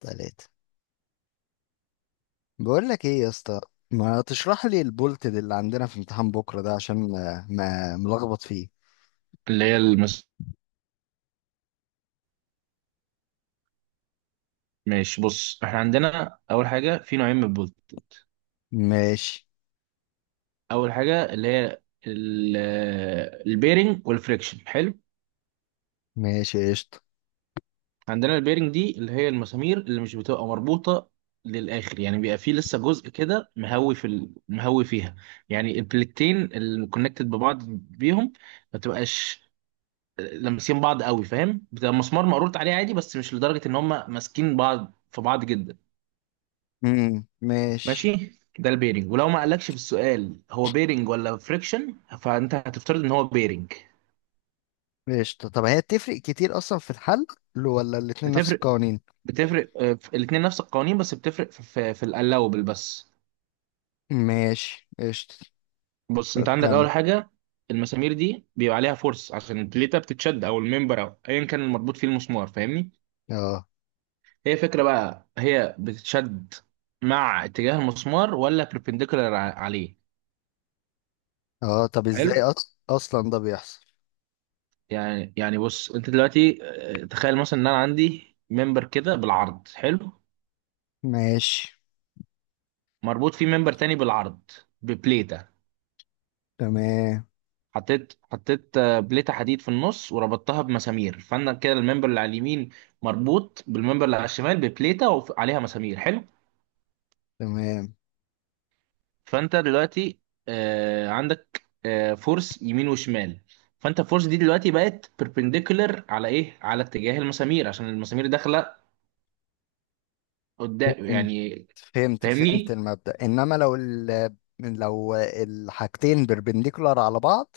تلاتة. بقول لك ايه يا اسطى، ما تشرح لي البولت ده اللي عندنا في امتحان بكره ده عشان ما ملخبط فيه. اللي هي المس... ماشي، بص احنا عندنا اول حاجه في نوعين من البولت. ماشي. اول حاجه اللي هي البيرنج والفريكشن. حلو، ماشي قشطة. عندنا البيرنج دي اللي هي المسامير اللي مش بتبقى مربوطه للاخر، يعني بيبقى فيه لسه جزء كده مهوي مهوي فيها. يعني البلكتين اللي كونكتد ببعض بيهم ما بتبقاش لامسين بعض قوي، فاهم؟ بتبقى مسمار مقروط عليه عادي، بس مش لدرجه ان هم ماسكين بعض في بعض جدا. ماشي ماشي، ده البيرنج. ولو ما قالكش في السؤال هو بيرنج ولا فريكشن فانت هتفترض ان هو بيرنج. قشطة. طب هي بتفرق كتير اصلا في الحل؟ ولا الاتنين نفس بتفرق، القوانين؟ بتفرق آه، في الاتنين نفس القوانين، بس بتفرق في الالاوبل بس. ماشي قشطة. بص طب انت عندك كم؟ اول حاجه، المسامير دي بيبقى عليها فورس عشان البليته بتتشد، او الممبر، او ايا كان المربوط فيه المسمار، فاهمني؟ اه، هي فكره بقى، هي بتتشد مع اتجاه المسمار، ولا perpendicular عليه؟ اه، طب حلو، ازاي اصلا ده بيحصل؟ يعني يعني بص انت دلوقتي، تخيل مثلا ان انا عندي ممبر كده بالعرض، حلو، ماشي. مربوط فيه ممبر تاني بالعرض ببليتة. تمام حطيت بليتة حديد في النص وربطتها بمسامير، فانا كده الممبر اللي على اليمين مربوط بالممبر اللي على الشمال ببليتة وعليها مسامير. حلو، تمام. فانت دلوقتي عندك فورس يمين وشمال، فانت الفورس دي دلوقتي بقت perpendicular على ايه؟ على اتجاه المسامير، عشان المسامير داخله قدام فهمت يعني، فهمت فاهمني؟ المبدأ، انما لو ال لو الحاجتين بربنديكولار على بعض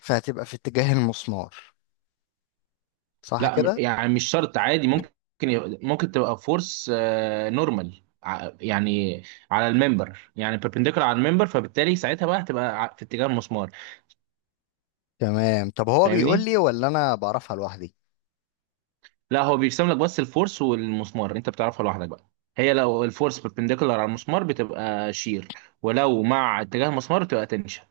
فهتبقى في اتجاه المسمار، صح لا كده؟ يعني مش شرط، عادي ممكن، ممكن تبقى فورس نورمال يعني، على الممبر، يعني بيربنديكولار على الممبر، فبالتالي ساعتها بقى هتبقى في اتجاه المسمار، تمام. طب هو بيقول فاهمني؟ لي ولا انا بعرفها لوحدي؟ لا، هو بيرسم لك بس الفورس والمسمار، انت بتعرفها لوحدك بقى. هي لو الفورس بيربنديكولار على المسمار بتبقى شير، ولو مع اتجاه المسمار بتبقى تنشن.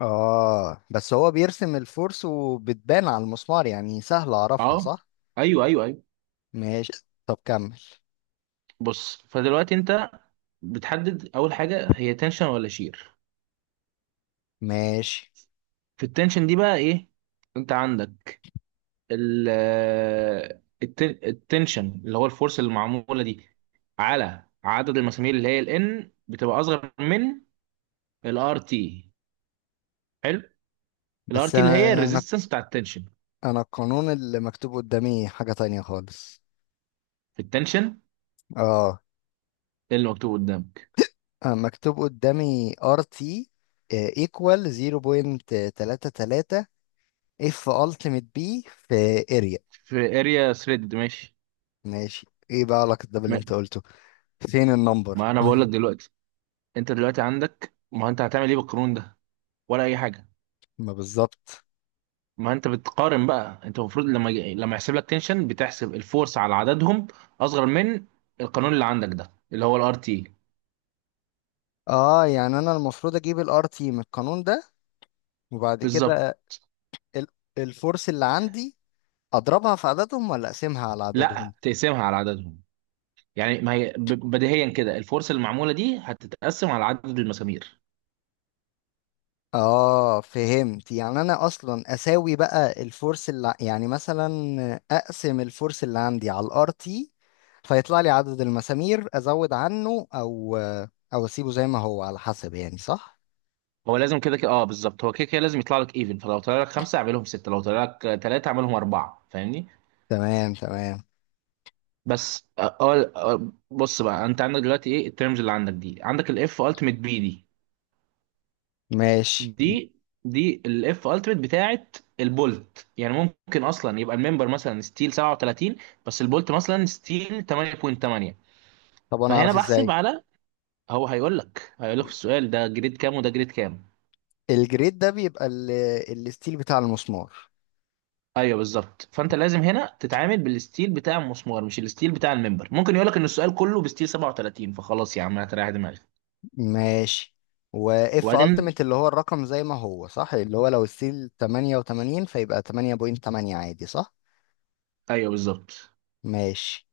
اه، بس هو بيرسم الفورس وبتبان على المسمار، يعني سهل اعرفها اه، صح؟ ايوه ايوه ايوه. ماشي. طب كمل. بص، فدلوقتي انت بتحدد اول حاجه هي تنشن ولا شير. ماشي. في التنشن دي بقى ايه، انت عندك ال التنشن اللي هو الفورس اللي معموله دي على عدد المسامير، اللي هي الان بتبقى اصغر من الار تي. حلو، الار بس تي اللي هي انا انا الريزيستنس بتاع التنشن. أنا القانون اللي مكتوب قدامي حاجة تانية خالص. في التنشن اه اللي مكتوب قدامك آه، مكتوب قدامي ار تي ايكوال 0.33 اف التيميت بي في اريا. في اريا ثريد، ماشي. ماشي. ايه بقى علاقة ده باللي ما انت قلته؟ فين النمبر ما انا بقول لك دلوقتي، انت دلوقتي عندك، ما انت هتعمل ايه بالقانون ده ولا اي حاجه؟ ما بالظبط. ما انت بتقارن بقى، انت المفروض لما لما يحسب لك تنشن بتحسب الفورس على عددهم اصغر من القانون اللي عندك ده، اللي هو الار تي. اه، يعني انا المفروض اجيب الار تي من القانون ده، وبعد بالظبط، كده ال- الفورس اللي عندي اضربها في عددهم ولا اقسمها على عددهم؟ لا تقسمها على عددهم، يعني ما هي بديهيا كده الفرصه المعموله دي هتتقسم على عدد المسامير. اه فهمت. يعني انا اصلا اساوي بقى الفورس يعني مثلا اقسم الفورس اللي عندي على الار تي، فيطلع لي عدد المسامير ازود عنه او اسيبه زي ما هو على حسب، يعني صح؟ هو لازم كده كده، اه بالظبط، هو كده كده لازم يطلع لك ايفن، فلو طلع لك خمسه اعملهم سته، لو طلع لك ثلاثه اعملهم اربعه، فاهمني؟ تمام تمام. بس اه، بص بقى انت عندك دلوقتي ايه الترمز اللي عندك دي؟ عندك الاف التيميت بي دي، ماشي. دي دي الاف التيميت بتاعت البولت. يعني ممكن اصلا يبقى الممبر مثلا ستيل 37، بس البولت مثلا ستيل 8.8، طب انا فهنا اعرف بحسب ازاي؟ على، هو هيقول لك، هيقول لك في السؤال ده جريد كام وده جريد كام. الجريد ده بيبقى الستيل بتاع المسمار. ايوه بالظبط، فانت لازم هنا تتعامل بالستيل بتاع المسمار مش الستيل بتاع الممبر. ممكن يقول لك ان السؤال كله بستيل 37، فخلاص يا عم هتريح دماغك. ماشي. واف وبعدين التيميت اللي هو الرقم زي ما هو صح، اللي هو لو الستيل 88 فيبقى 8.8 عادي صح؟ ايوه بالظبط. ماشي.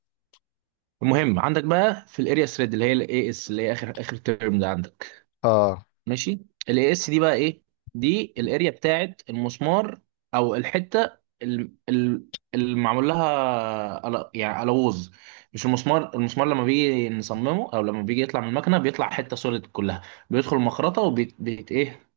المهم عندك بقى في الاريا ثريد اللي هي الاي اس، اللي هي اخر اخر ترم ده عندك، اه. ماشي. الاي اس دي بقى ايه؟ دي الاريا بتاعت المسمار، او الحته اللي معمول لها يعني الوز. مش المسمار، المسمار لما بيجي نصممه او لما بيجي يطلع من المكنه بيطلع حته سوليد كلها، بيدخل المخرطه وبيت ايه،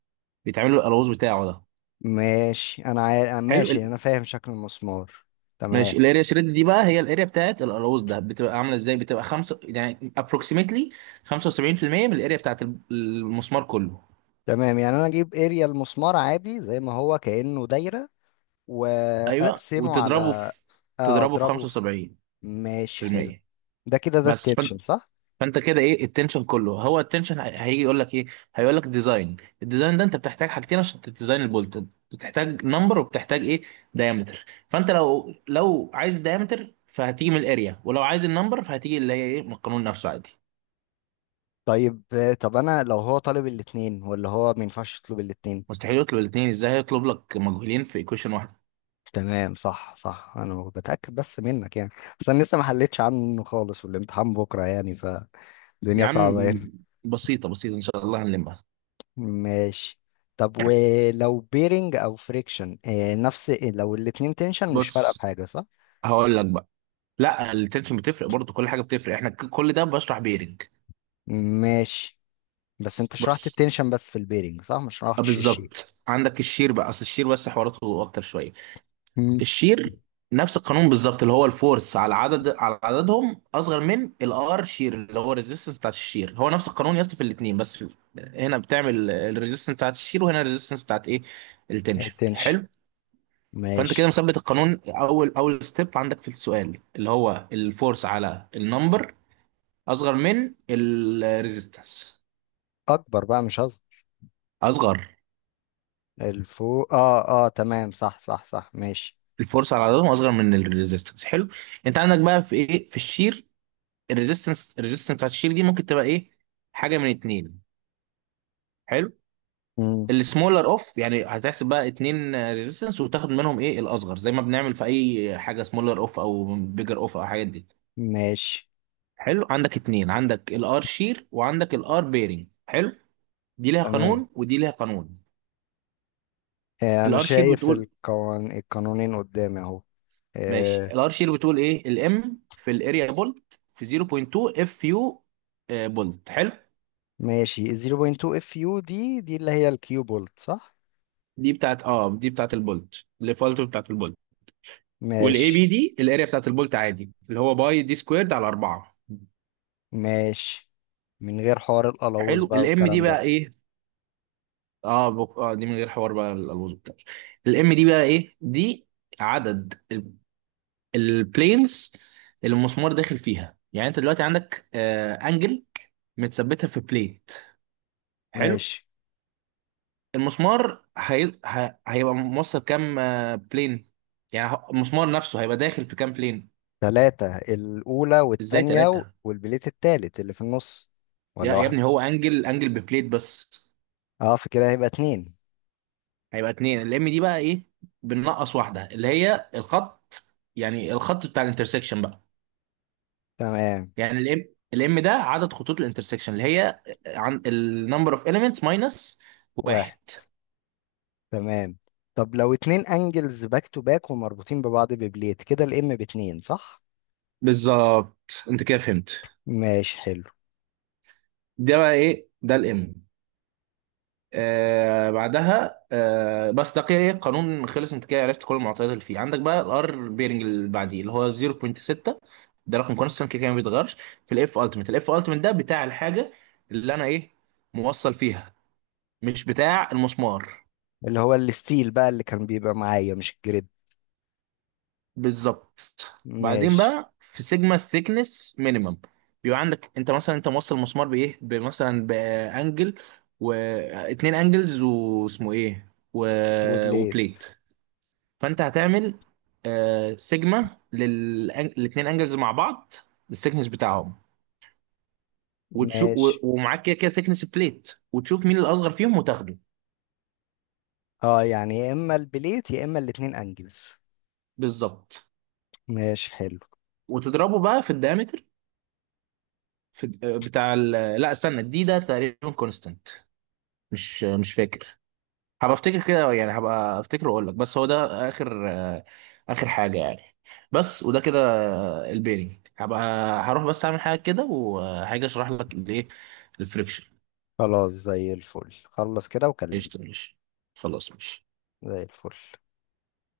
بيتعمل له الالوز بتاعه ده. ماشي. حلو، ماشي، انا فاهم شكل المسمار. تمام ماشي، الاريا شريد دي بقى هي الاريا بتاعت الالوز ده. بتبقى عامله ازاي؟ بتبقى خمسة يعني ابروكسيمتلي 75% من الاريا بتاعت المسمار كله. تمام. يعني انا اجيب اريا المسمار عادي زي ما هو كأنه دايرة، ايوه واقسمه وتضربه على... في، تضربه في اضربه في... 75 ماشي في حلو. المية. ده كده ده بس التبشن صح؟ فانت كده ايه التنشن كله. هو التنشن هيجي يقول لك ايه، هيقول لك ديزاين. الديزاين ده انت بتحتاج حاجتين عشان تديزاين البولت، بتحتاج نمبر وبتحتاج ايه، دايمتر. فانت لو، لو عايز دايمتر فهتيجي من الاريا، ولو عايز النمبر فهتيجي اللي هي ايه من القانون نفسه، عادي. طيب. طب انا لو هو طالب الاتنين، ولا هو ما ينفعش يطلب الاتنين؟ مستحيل يطلب الاثنين، ازاي هيطلب لك مجهولين في ايكويشن واحده. تمام صح صح. انا بتأكد بس منك يعني. بس انا لسه ما حلتش عنه خالص والامتحان بكرة يعني. فالدنيا يا صعبة عم هنا. بسيطه بسيطه، ان شاء الله هنلمها. ماشي. طب ولو بيرنج او فريكشن، نفس لو الاتنين تنشن مش فارقه بص، بحاجه صح؟ هقول لك بقى، لا التنشن بتفرق برضو، كل حاجه بتفرق، احنا كل ده بشرح بيرنج. ماشي. بس انت شرحت بص التنشن بس في البيرنج صح، مش شرحتش الشيء. بالظبط، عندك الشير بقى، اصل الشير بس حواراته اكتر شويه. مم. الشير نفس القانون بالظبط، اللي هو الفورس على عدد، على عددهم اصغر من الار شير اللي هو الريزيستنس بتاعت الشير. هو نفس القانون يا اسطى في الاثنين، بس هنا بتعمل الريزيستنس بتاعت الشير، وهنا الريزيستنس بتاعت ايه، التنشن. التنشن. حلو، فانت كده ماشي. مثبت القانون، اول اول ستيب عندك في السؤال اللي هو الفورس على النمبر اصغر من الريزيستنس. اكبر بقى، مش هظهر اصغر. الفوق. اه اه، تمام صح صح صح، ماشي. الفورس على عضلاتهم اصغر من الريزيستنس، حلو. انت عندك بقى في ايه في الشير، الريزيستنس، الريزيستنس بتاعت الشير دي ممكن تبقى ايه، حاجه من اتنين. حلو، مم. السمولر اوف، يعني هتحسب بقى اتنين ريزيستنس وتاخد منهم ايه الاصغر، زي ما بنعمل في اي حاجه سمولر اوف او بيجر اوف او الحاجات دي. ماشي. حلو، عندك اتنين، عندك الار شير وعندك الار بيرنج، حلو، دي ليها تمام. قانون ودي ليها قانون. آه، انا الار شير شايف بتقول، القانونين قدامي اهو. ماشي، آه، الار شير بتقول ايه، الام في الاريا بولت في 0.2 اف يو بولت، حلو. ماشي. 0.2 اف يو دي اللي هي الكيو بولت صح؟ دي بتاعت اه، دي بتاعت البولت، الديفولت بتاعت البولت. والاي ماشي. بي دي الاريا بتاعت البولت عادي، اللي هو باي دي سكويرد على 4. ماشي. من غير حوار القلاوظ حلو، بقى الام دي والكلام ده. بقى ايه، آه دي من غير حوار بقى الالوز بتاعه. الام دي بقى ايه دي؟ عدد البلينز اللي المسمار داخل فيها. يعني انت دلوقتي عندك انجل متثبتها في بليت، حلو. ماشي. المسمار هيبقى موصل كام بلين، يعني المسمار نفسه هيبقى داخل في كام بلين. ثلاثة، الأولى ازاي والتانية ثلاثة؟ والبليت التالت اللي في النص. يا ولا يا واحد؟ ابني هو انجل، انجل ببليت بس. اه، فكده هيبقى اتنين. هيبقى اتنين، الام دي بقى ايه، بننقص واحده اللي هي الخط، يعني الخط بتاع الانترسكشن بقى. تمام. يعني الام، الام ده عدد خطوط الانترسكشن اللي هي عن النمبر اوف اليمنتس ماينس واحد. واحد. تمام. طب لو اتنين انجلز باك تو باك ومربوطين ببعض ببليت، كده الام باتنين صح؟ بالظبط، انت كده فهمت. ماشي حلو. ده بقى ايه، ده الام. آه بعدها آه، بس ده كده ايه قانون خلص، انت كده عرفت كل المعطيات اللي فيه. عندك بقى الار بيرنج اللي بعديه اللي هو 0.6، ده رقم كونستنت كده كده ما بيتغيرش. في الاف التيمت، الاف التيمت ده بتاع الحاجه اللي انا ايه، موصل فيها، مش بتاع المسمار. اللي هو الستيل بقى اللي كان بيبقى معايا، مش الجريد. بالظبط. بعدين ماشي. بقى في سيجما ثيكنس مينيمم، بيبقى عندك انت مثلا انت موصل المسمار بايه، بمثلا بانجل واتنين انجلز واسمه ايه و... وبليت. وبليت. فانت هتعمل سيجما للاثنين انجلز مع بعض الثيكنس بتاعهم، وتشوف ماشي. ومعاك كده كده ثيكنس بليت، وتشوف مين الاصغر فيهم وتاخده. اه يعني يا اما البليت يا اما الاتنين انجلز. بالظبط. ماشي حلو. وتضربه بقى في الدايمتر، في بتاع ال... لا استنى، الدي ده تقريبا كونستانت، مش فاكر. هبقى افتكر كده يعني، هبقى افتكر واقول لك. بس هو ده اخر اخر حاجه يعني، بس. وده كده البيرنج. هبقى، هروح بس اعمل حاجه كده وهاجي اشرح لك الفريكشن. خلاص زي الفل. خلص كده وكلمني. قشطة ماشي، خلاص ماشي. زي الفل.